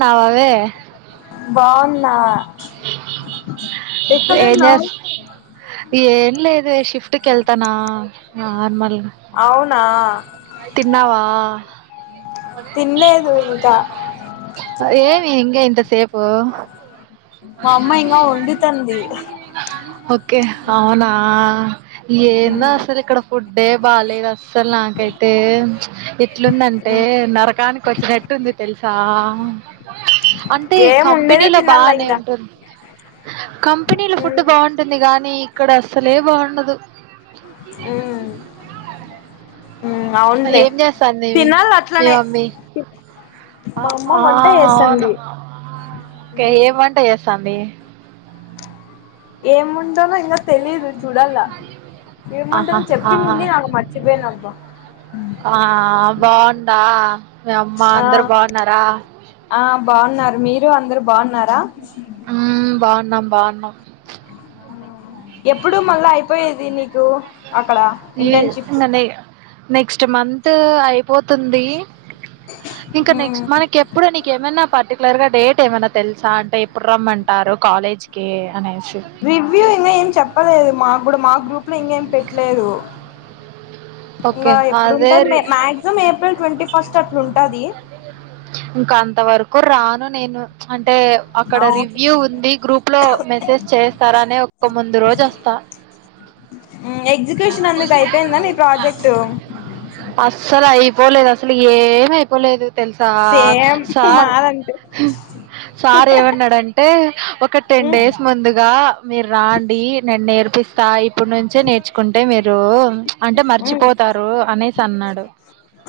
నవా వే నా ఏం ఏక్కడున్నావు చేస్ ఏం లేదు షిఫ్ట్కి వెళ్తానా నార్మల్ అవునా తిన్నావా తినలేదు ఇంకా ఏమి ఇంగ ఇంట్రె సేపు మా అమ్మ ఇంకా వండుతంది ఓకే అవునా ఏందో అసలు ఇక్కడ ఫుడ్ ఏ బాగాలేదు అస్సలు నాకు త్తే ఎట్లుందంటే నరకానికి వచ్చినట్ ఉంటుంది తెలుసా అంటే ఏం ఉండేదే కంపెనీలో తినాల బానే ఇంగ ఉంటుంది కంపెనీలో ఫుడ్ బాగుంటుంది కాగానీ ఇక్కడ అస్సలే బాగుండదు ఉమ్ ఉమ్ అవునులే ఏం చేస్తాంది ఇమి తినాలి మీ అట్లనే మమ్మీ మా అమ్మ ఆహా వంట అవును చేస్తుంది ఏం వంటా చేస్త తంది ఏముండాలో ఇంకా తెలిదు చూడాలా ఆహా ఏమంటారని ఆ చెప్పిందింది నాకు మర్చిపోయాన అబ్బ ఆ బాగుందా మీ అమ్మ ఆ అందరు బాగున్నారా ఆ బాగున్నారు మీరు అందరూ బాగున్నారా ఉమ్ బాగున్నాం బాగున్నాం ఎప్పుడు మళ్ళా అయిపోయేది నీకు అక్కడ ఈ ఇంటర్న్షిప్ ఇంగ నె నెక్స్ట్ మంత్ అయిపోతుంది ఇంకా నెక్స్ట్ మనకి ఎప్పుడ నీక ఏమన్నా పర్టికులర్ గా డేట్ ఏమైన్నా తెలుసా అంటే ఎప్పుడు రమ్మంటారు కాలేజ్ కి అనే రివ్యూ ఇంకా ఏం చెప్పలేదు మా కూడా మా గ్రూప్ లో ఇంకా ఏం పెట్టలేదు ఓకే అదే రి మాక్సిమం ఏప్రిల్ ట్వంటీ ఫస్ట్ అట్లుంటది ఇంకా అంత వరకు రాను నేను అ అంటే అక్కడ అవును రివ్యూ ఉంది గ్రూప్ లో మెసేజ్ చేస్తారా అని ఒక ముందు రోజు వస్తా ఎగ్జిక్యూషన్ అందుకు అయిపోయిందా మీ ప్రాజెక్ట్ అసలు అయిపోలేదు అసలు ఏమాయిపోలేదు తెలుసా సేమ్ సార్ మాదంతే సార్ ఏమన్నాడంటే ఒక టెన్ డేస్ ముందుగా మీరు రా రాండి నేను నేర్పిస్తాయి ఇప్పుడు నుంచే నేర్చుకుంటే మీరు అంటే మర్చిపోతారు అనేసి అన్నాడు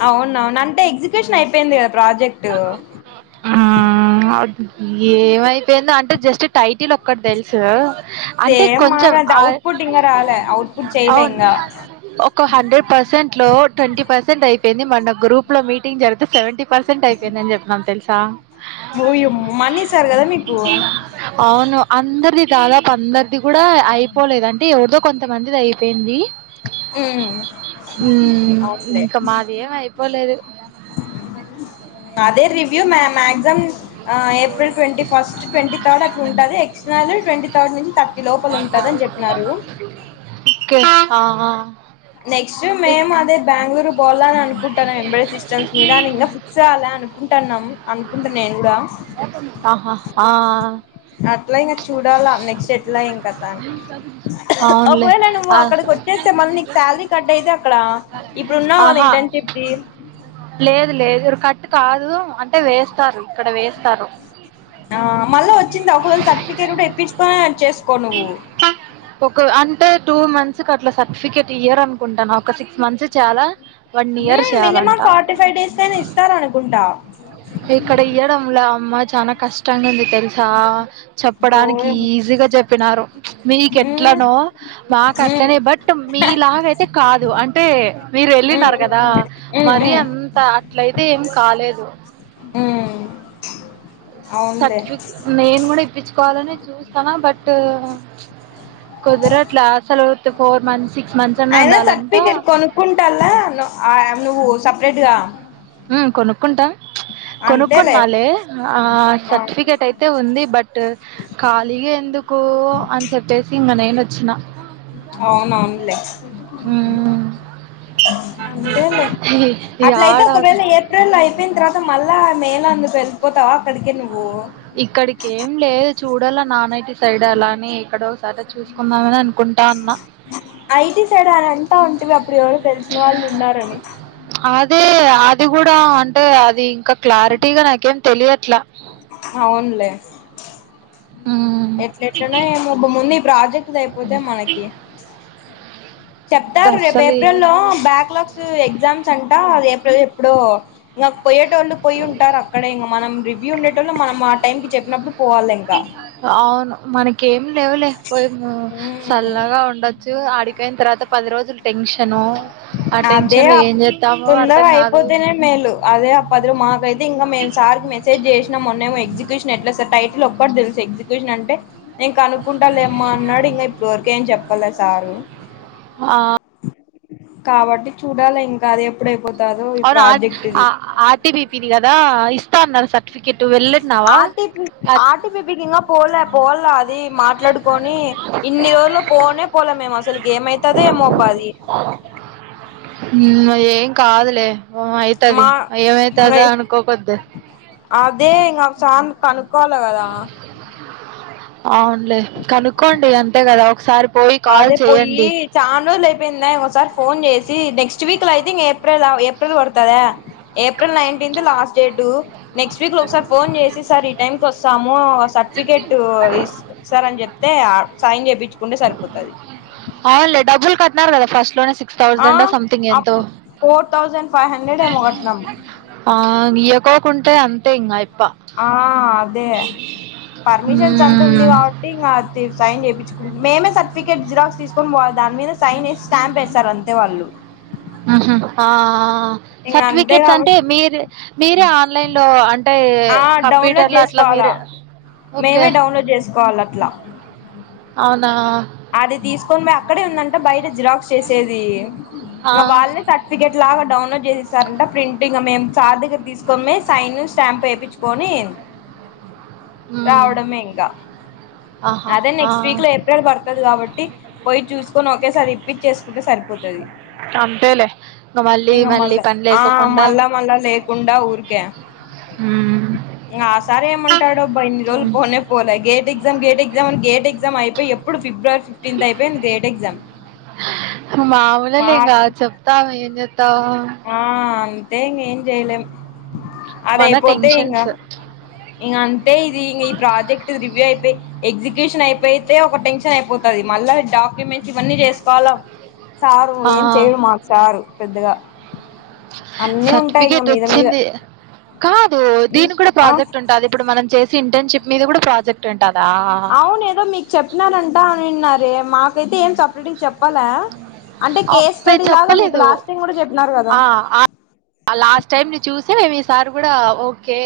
అవును అంటే ఎగ్జిక్యూషన్ అయిపోయింది కదా ప్రాజెక్ట్ హ్మ్. అద్ ఏమైపోయిందో అంటే జస్ట్ టైట్ టిల్ ఒక్కటి తెలుసు అంటే సేమ్ కొంచెం మాగా అవుట్పుట్ ఇంకా రాలే అవుట్పుట్ చేయలే అవును ఇంకా ఒక హండ్రెడ్ పర్సెంట్ లో ట్వంటీ పర్సెంట్ అయిపోయింది మొన్న గ్రూప్ లో మీటింగ్ జరిగితే సెవెంటీ పర్సెంట్ అయిపోయిందని చెప్పన్నాం తెలుసా ఓయమ్మో మనీ ఇస్తారు కదా అవును అందరిది దాదాపు అందరిది కూడా అయిపోలేదు అంటే ఎవరిదో కొంతమందిది అయిపోయింది మీకు ఉమ్ అవునులే ఇంకమాది ఎం అయిపోలేదు అ అదే రివ్యూ మా, మాక్సిమం ఆ April twenty first twenty third అట్ల ఉంటుంది యాక్టర్నల్ ట్వంటీ థర్డ్ నుంచి థర్టీ లోపల ఉంటుదని చె ఓకే అ ఆ నెక్స్ట్ మేము అదే బెంగళూరు పోవాల అని అనుకుంటాన్నాం ఎంబ్రేడే సిస్టమ్స్ మీదని ఇంకా ఫిక్స్ అవాలా అనుకుంటున్నాం అనుకుంటా నేను కూడా ఆహా ఆ అట్లా ఇంకా చూడాలా నెక్స్ట్ ఎట్లా ఎంకధ అని ఒక అవునులే. వేళ నువ్వు ఆహ్, అక్కడ వచ్చేస్తే మళ్ళీ నీకు శాలరీ కట్ అయితే అక్కడ ఇప్పుడు ఉన్నావ్ కదా ఆహా! ఇంటర్న్షిప్ కి లేదు లేదు కట్టు కాదు అంటే వేస్తారు ఇక్కడ వేస్త ఆ మళ్ళ వచ్చింది ఒకవేళ సర్టిఫికేట్ కూడా తెపుంచ్చు కొని చెసు ఒక అంటే టూ మంత్స్ అట్లా సరి సర్టిఫికెట్ ఇయర్ అనుకుంటాను ఒక సిక్స్ మంత్స్ చాలా హె మినిమం ఫార్టీ ఫైవ్, డేస్, కైనా ఇస్తారు అనుకుంటా ఇక్కడ ఇయడంల మా చానా కష్టంగా ఉంది తెలుసా చెప్పడానికి ఓయమ్మ ఈజీగా చె చెప్పినారు మీక ఉమ్ ఎట్లనో మాకు ఉమ్ అట్లనే బట్ మీలాగ అయితే కాదు అంటే మీరు ఉమ్ వెళ్ళినారు కదా ఉమ్ మరి ఉమ్ అంత అట్లయితే ఏం కాలేదు ఉమ్ అవునులే సర్టిఫిక నేను కూడా ఇప్పించుకోవాలని చూస్తానా బట్ కుదరట్ల అసలు ఫోర్ మంత్స్ సిక్స్ మంత్స్ అన్నా అయినా ఉండాల సర్టిఫికెట్ కొనుకుంటాల అ నువ్వు సపరేట్ గా ఉ కొనుక్కుంటాం అంతేలే కొనుక్కున్నాలె ఆ ఆ సర్టిఫికెట్ అయితే ఉంది బట్ ఖాళీగా ఎందుకు అని చెప్పేసి ఇంగ నేను వచ్చిన అవునవునులే మ్మ్ అంతెలే అట్ల అయితే యాడ ఒక వెేళ ఎ ఏప్రిల్ అయిపోయిన తర్వాత మళ్ళా మే లా నువ్వు వెళ్ళిపోతావా అక్కడికే నువ్వు ఇక్కడికి ఏం లేదు చూడల్ల నానైటి సైడ్ అలా అని ఎక్కడో ఒకడ చూసుకుందామని అనుకుంటాన్న ఐటీ సైడ్ అంటా ఉంటివి అప్పుడు ఎవరు తెలిసిన వాళ్ళు ఉన్నారని అదే అది కూడా అంటే అది ఇంకా క్లారిటీగా నాకేం తెలియట్లా అవునులే మ్మ్ ఎట్ల ఎట్లనే ఏమో బు ముందు ఈ ప్రాజెక్ట్ ది అయిపోతేమనకి చెప్తారు రేపు అస్సలు ఏప్రిల్ లో ఏమని బ్యాక్ లాగ్స్ ఎగ్జామ్స్ అంటా ఏప్రిల్ ఎప్పుడో ఇంగ పోయేటోలు పోయి ఉంటారు అక్కడె ఇంగ మనం రివ్యూ ఉండేటో మనం ఆ టైంకి చెప్పినప్పుడు పోవాలి ఇంకా అవును మనకేం లేవులే, పోయి ఉమ్ చల్లగా ఉండొచ్చు ఆడికొయిన తర్వాత పది రోజులు టెన్షను ఆ టెన్షన్ లో ఏం చేస్తామో అర్థం కాదు అప్పుడె మేలు అదే ఆ పదిలు మాకైతే ఇంకా మేమ్ సార్ కి మె చేసినా మొన్నమో ఎగ్జ్, క్యూషన్ ఎట్లా సాత టైటిల్ ఒక్కటి తెలుసు ఎగ్జ్, క్యూషన్ అంటే నేను కనుకుంటా లేమ్మా అన్నాడు ఇంకా ఇప్పటి వరకు ఏం చెప్పాల సారు ఆ కాబట్టి చూడాల ఇంగ అది ఎప్పుడైపోత అవును ఆర్టిబిపిది కదా ఇస్తా అన్నారు సార్ ఆర్టీ ఆర్టీబిపికి ఇంగా పోల పోల్ల అది మాట్లాడుకొని ఇన్ని రోజుల్లో పోనే పోలే మేము అసలు ఇంగ ఏం కాదులే ఓ అయితది మా ఇంగ ఏమైతదా అనుకోపోతే కనుక్కోవాలి కదా అవునులే కనుక్కోండి అంతే కదా ఒకసారి పోయి కాల్ అదే పోయి చేయండి చానా రోజులు ఏ అయిపోయిందా ఒకసారి ఫోన్ చేసి నెక్స్ట్ వీక్ లో అయితే ఏప్రిల్ ఏప్రిల్ పడుతుదా ఏప్రిల్ నైన్ బిందు లాస్ట్ డేటు నెక్స్ట్ వీక్ లో ఒకసారి ఫోన్ చేసి సార్ ఈ టైం కు వస్తాము సర్టిఫికేట్ ఇసార్ అని చెప్తే సైన్ చేపించుకుంటే సరిపో అవునులే డబ్బులు కట్టినారు కదా ఫస్ట్ లోనే సిక్స్ ఆ థౌసండ్ సంథింగ్ ఎంతో అప్పుడు ఫోర్ థౌజండ్ ఫైవ్ హండ్రెడ్ ఏమో కట్టినం ఇయకోకుంటే అంతే ఇంగ ఐ ఆ అదే పర్మిషన్స్ అంత ఉంది మ్మ్. కాబట్టి ఇంగ సైన్ చేపించుకొని మేమే సర్టిఫికేట్ జిరాక్స్ తీసుకొని పోవాలా దాని మీద సైన్ చేేసి స్టాంప్ వేస్తారు అంతే వాళ్ళు ఆహా హ ఇంగ అంతే సర్టిఫికెట్స్ అంటే కాబట్టి మీరు మీరే ఆన్లైన్ లో అం అంటే ఆ డౌన్లోడ్ కంప్యూటర్ లో అట్లా చేసుకోవాలా మీరు ఓకే మేమే డౌన్లోడ్ చేసుకోవాలి అట్లా అవునా అది తీసుకొని పోయి అక్కడే ఉందంట బయట జిరాక్ చేసేది ఆ, ఇంగ వాళ్ళ లే సర్టిఫికేట్ లాగా డౌన్లోడ్ చేసి ఇస్తారంట ప్రింట్ ఇంగ మేం సార్ దగ్గరికి తీసుకొమ్మే సైన్ స్టాంప్ వేయించుకొని మ్మ్. రావడమే ఇంకా ఆహా అదే ఆ. నెక్స్ట్ వీక్ లో ఏప్రిల్ పడుతుంది కాబట్టి పోయి చూసుకొని ఒకే సారి రిపీట్ చేసుకుంటే సరి పో అంతేలే ఇంకా మళ్ళీ ఇకా మళ్ళీ మళా పని ఆ లేకోకుండా మళ్ళా మళ్ళా లేకుండా ఊ కే మ్మ్. ఆ సరే ఏమంటాడో అబ్బా ఇన్ని రోజులు మ్మ్. పోనే పోలే gate exam gate exam gate exam అయిపోయి ఎప్పుడు ఫిబ్రవరి ఫిఫ్టీన్త్ అయిపోయింది గేట్ ఎగ్జామ్ మాములులేంగా మార్చ్ చెప్తా ఏం చెప్తావ్ ఆ అంతే ఇంగ ఏం చేయలేం అదే మన ఐపోతే ఇంగ టెన్షన్స్ ఇం అంతే ఇది ఇ ఈ ప్రాజెక్ట్ రి అయిపోయి ఎగ్జిక్యూషన్ అయిపోయితే ఒక టెన్షన్ అయిపోతుంది మళ్ళీ డాక్యుమెంట్స్ ఇవన్నీ చేసుకోవాల సారు ఆ ఏం చెయ్యరు మాకు సారు పెద్దగ సర్టిఫికేట్ మీద వచ్చింది కాదు దీని కూడ ఆ ప్రాజెక్ట్ ఉంటది ఇప్పుడు మనం చేసి ఇంటర్న్షిప్ మీద కూడా ప్రాజెక్ట్ ఉంటదా? అవును ఏదో మీకు చెప్పినారంటా అనిన్నారే మాకైతే ఏం సపరేట్ చె అంటే కేసు అబ్బే! స్టడీ లాగ మీకు చెప్పలేదు. లాస్ట్ టైమ్ కూడ ఆ లాస్ట్ టైం ని చూసే మే ఈసారి కూడా ఓకే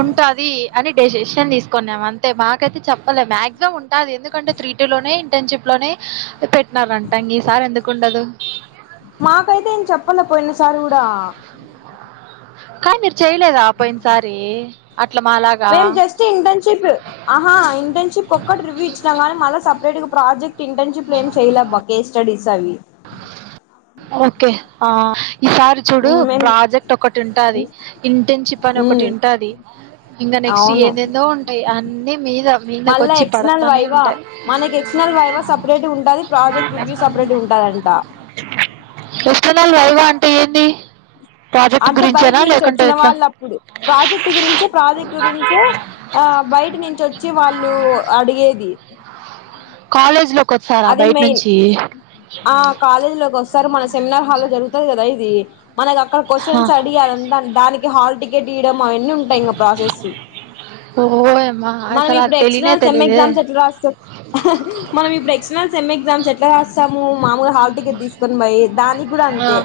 ఉంటది అని డెసిష తీసుకున్నాం అంతే మాకైతే చెప్పలేదు మ్యాక్సిమం ఉంటుంది ఎందుకంటే త్రీ టూ లోనే ఇంటర్న్షిప్ లోనే పెట్టినార అంటాంగ సార్ ఎందుకుండదు ఈసారి గూడ కానీ మీరు చేయలేదా పోయినసారి అట్లా మాలాగా? మేం జస్ట్ ఇంటర్న్షిప్ ఇంటర్న్షిప్ ఒక్కటి రివ్యూ ఇచ్చినాం కానీ మళ్ళీ సపరేట్ గా ప్రాజెక్ట్ ఇంటర్న్షిప్ ఏం చేయలేబ్ బా కే స్టడీస్ అవి ఓకే ఈసారి చూడు మ్ మేం ప్రాజెక్ట్ ఒకటి ఉంటది ఇంటర్న్షిప్ అని ఒకటి మ్ ఉంటది ఇంకా నెక్స్ట్ అవును ఏందేందో ఉంటాయి అన్నీ మీద మీందకి వచ్చి పడతానే ఉంటాయి వైవ సపరేట్ ఉంటది ప్రాజెక్ట్ రివూ సపరేట్ ఉంటది [unintelligible] వైవా అంటే ఏంది ప్రాజెక్ట్ అంటే బయట గురించేనా? నుంచి లేకుంటే వచ్చిన ఎట్లా? వాళ్ళ అప్పుడు ప్రాజెక్ట్ గురించే ప్రాజెక్ట్ గురించే ఆ బయటి నుంచి వచ్చి వాళ్ళు అడిగేది కాలేజీ లోకి వచ్చార అది బయట మెయిన్ నుంచి సార్ మన సెమినార్ హాల్ లో జరుగుతుంది కదా ఇది మనకు అక్కడ ఆ! క్వశ్చన్స్ అడి అదంతా దా హాల్ టికెట్ ఇవ్వడం అన్నీ ఉంటాయి ఇంకా ప్రాసెస్ ఓయమ్మా! మనం అసలు ఇప్పుడు అది తెలీనే ఎక్స్టర్నల్ సెమ్ తెలీదే. ఎగ్జామ్స్ ఎట్లా రాస్తు మనం ఇప్పుడు ఎక్ సెమ్ ఎగ్జామ్స్ ఎట్లా కాస్తాము మామూలు హాల్ టికెట్ తీసుకొని పోయి దానికి కూడా ఆ! అంతే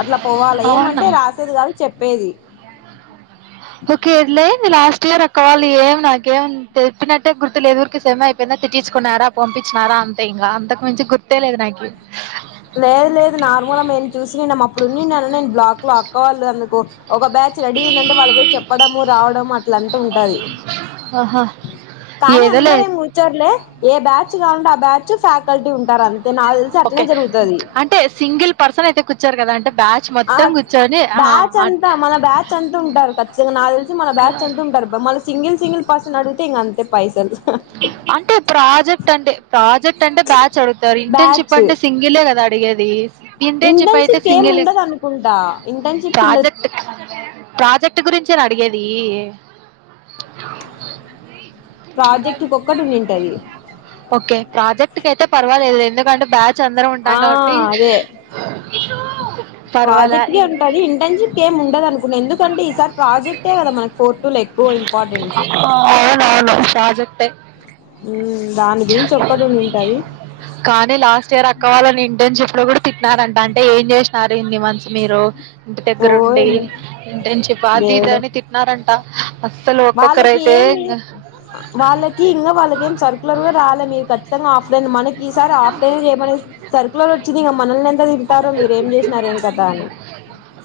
అట్లా పోవాలి ఏమంటే అవునా? రాసేది కాదు చెప్పేది ఓకే ఇదిలే లాస్ట్ ఇయర్ అక్క వాళ్ళు ఏం నాకేం తెలిప్పినట్టే గుర్తు లేదుఊరికి సమ అయిపోయిన తీసుకున్నారా పంపించినన్నారా అంతే ఇంకా అంతకు మించి గుర్తేలేదు నాకి లేదు లేదు నార్మల్గ మేము చూసి నే అప్పుడున్ని నన్న నేను బ్లాక్ లో అక్కవాళ్ళు అందుకు ఒక బ్యాచ్ రెడీ ఉందంటే వాళ్ళు పోయి చెప్పడము రావడము అట్లంతా ఉంటది ఆహా! కానీ ఏదోలే అందర ఏం కూర్చోర్లే ఏ బ్యాచ్ కావాలంటే ఆ బ్యాచ్ ఫ్యాకల్టీ ఉంటరు అంతే నాకు తెలిసి అట్నే ఓకే. జరుగుతుంది అంటే సింగిల్ పర్సన్ అయితే కూర్చారు కదా అంటే బ్యాచ్ ఆ మొత్తం కూర్చోని బ్యాచ్ అంతా మన బ్యాచ్ అంత ఉంటారు ఖచ్చితంగా నాకు తెలిసి మన బ్యాచ్ అంత ఉంటారు మన సింగిల్ సింగి పర్సన్ పర్సన్ నీ అడుగుతే ఇంగా అంతే పైసలు అంటే ప్రాజెక్ట్ అంటే ప్రాజెక్ట్ అంటే బ్యాచ్ అడుగుతారు ఇంటర్న్షిప్ బ్యాచ్ అంటే సింగిలే కదా అడిగేది తింటేం చెప్ప అయితే ఇంటర్న్షిప్ ఏం సింగిల్ ఉండదు అనుకుంటా ఇంటర్న్షిప్ ఉండదు ప్రాజెక్ట్ ప్రాజెక్ట్ గురించే ర అడిగేది ప్రాజెక్ట్ కు ఒక్కటి ఉన్నింటది ఓకే ప్రాజెక్ట్ కైతే పర్వాలేదు. ఎందుకంటే బ్యాచ్ అందరం ఉంటాం ఆ కాబట్టి రీతూ ప్రాజెక్టే ఉంటది ఇంటర్న్షిప్ కేమి ఉండదు అనుకున్నా ఎందుకంటే ఈసారి ప్రాజెక్టే గదా మనకు ఫోర్ టూ లెక్కు ఇంపార్టెంన్స్ రాయలే సాజే ఉమ్ కాదే లాస్ట్ ఇయర్ అక్కవాలని ఇంటర్న్షిప్ లో గూడా తిట్టినారంట అంటే ఏం జేసినారు ఇన్ని మంత్స్ మీరు ఇంటి ఓ దగ్గరుండి ఏమో ఇంటర్న్షిప్ అది ఇది దేవుడా అని తిట్టిన్నారంట అస్సలు వాళ్ళకి ఒక్కొక్కరైతే ఏమి ఇంగ వాళ్ళకి ఇంగా వాళ్ళకెం సర్కులర్ గూడ రాలే మీరు ఖచ్చితంగా ఆఫ్ మనకి ఈసారి ఆఫ్ డే చేయమని సర్కులర్ వచ్చింది ఇగ మనల్ని ఎంత దిట్టుతారో మీరు ఏం జేసినారు ఏం కథా అని అని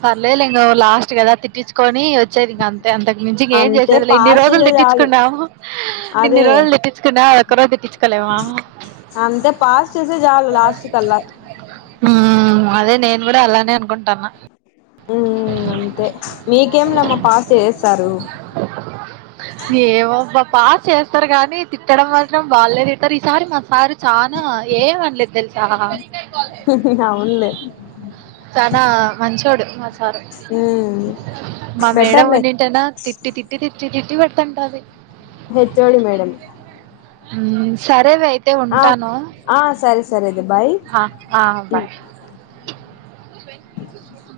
పర్లేదులే లాస్ట్ గదా తి తిట్టించుకొని వచ్చేది ఇంక అంతే అంతకు మించి ఇంకేం అంతే చేసేది ఇన్ని పాస్ రోజులు చేసే చాలు తిట్టించుకున్నాము ఇన్ని అదే రోజు రోజులు తిట్టిచ్చుకున్నాం అ ఒక్కరోజు తిట్టిచ్చు కోలేమా అంతే పాస్ చేసే చాలు లాస్ట్ కల్లా ఉమ్ అదే నేను గూడా అలానే అనుకుంటున్నా ఉమ్ అంతే మీకేంలేమ్మ పాస్ చేసేస్తారు. ఏమో బా పాస్ చేస్తారు గానీ తిట్టడం మాత్రం బాలే తిడ్తరు ఈసారి మాసారు చానా ఏం అనలేదు దెలుసా అవునులే చానా మంచోడు మా సారు ఉమ్ మా మేడం బెటర్లే ఉన్నింటనా తిట్టి తిట్టి తిట్టి తిట్టి పెడుతంటది హెచ్ ఓడి మేడమ్ ఉమ్ సరేవే అయితే ఉంటాను ఆ సరే సరేలే బాయ్ ఆహా ఆ ఉమ్ బాయ్ [unintelligible]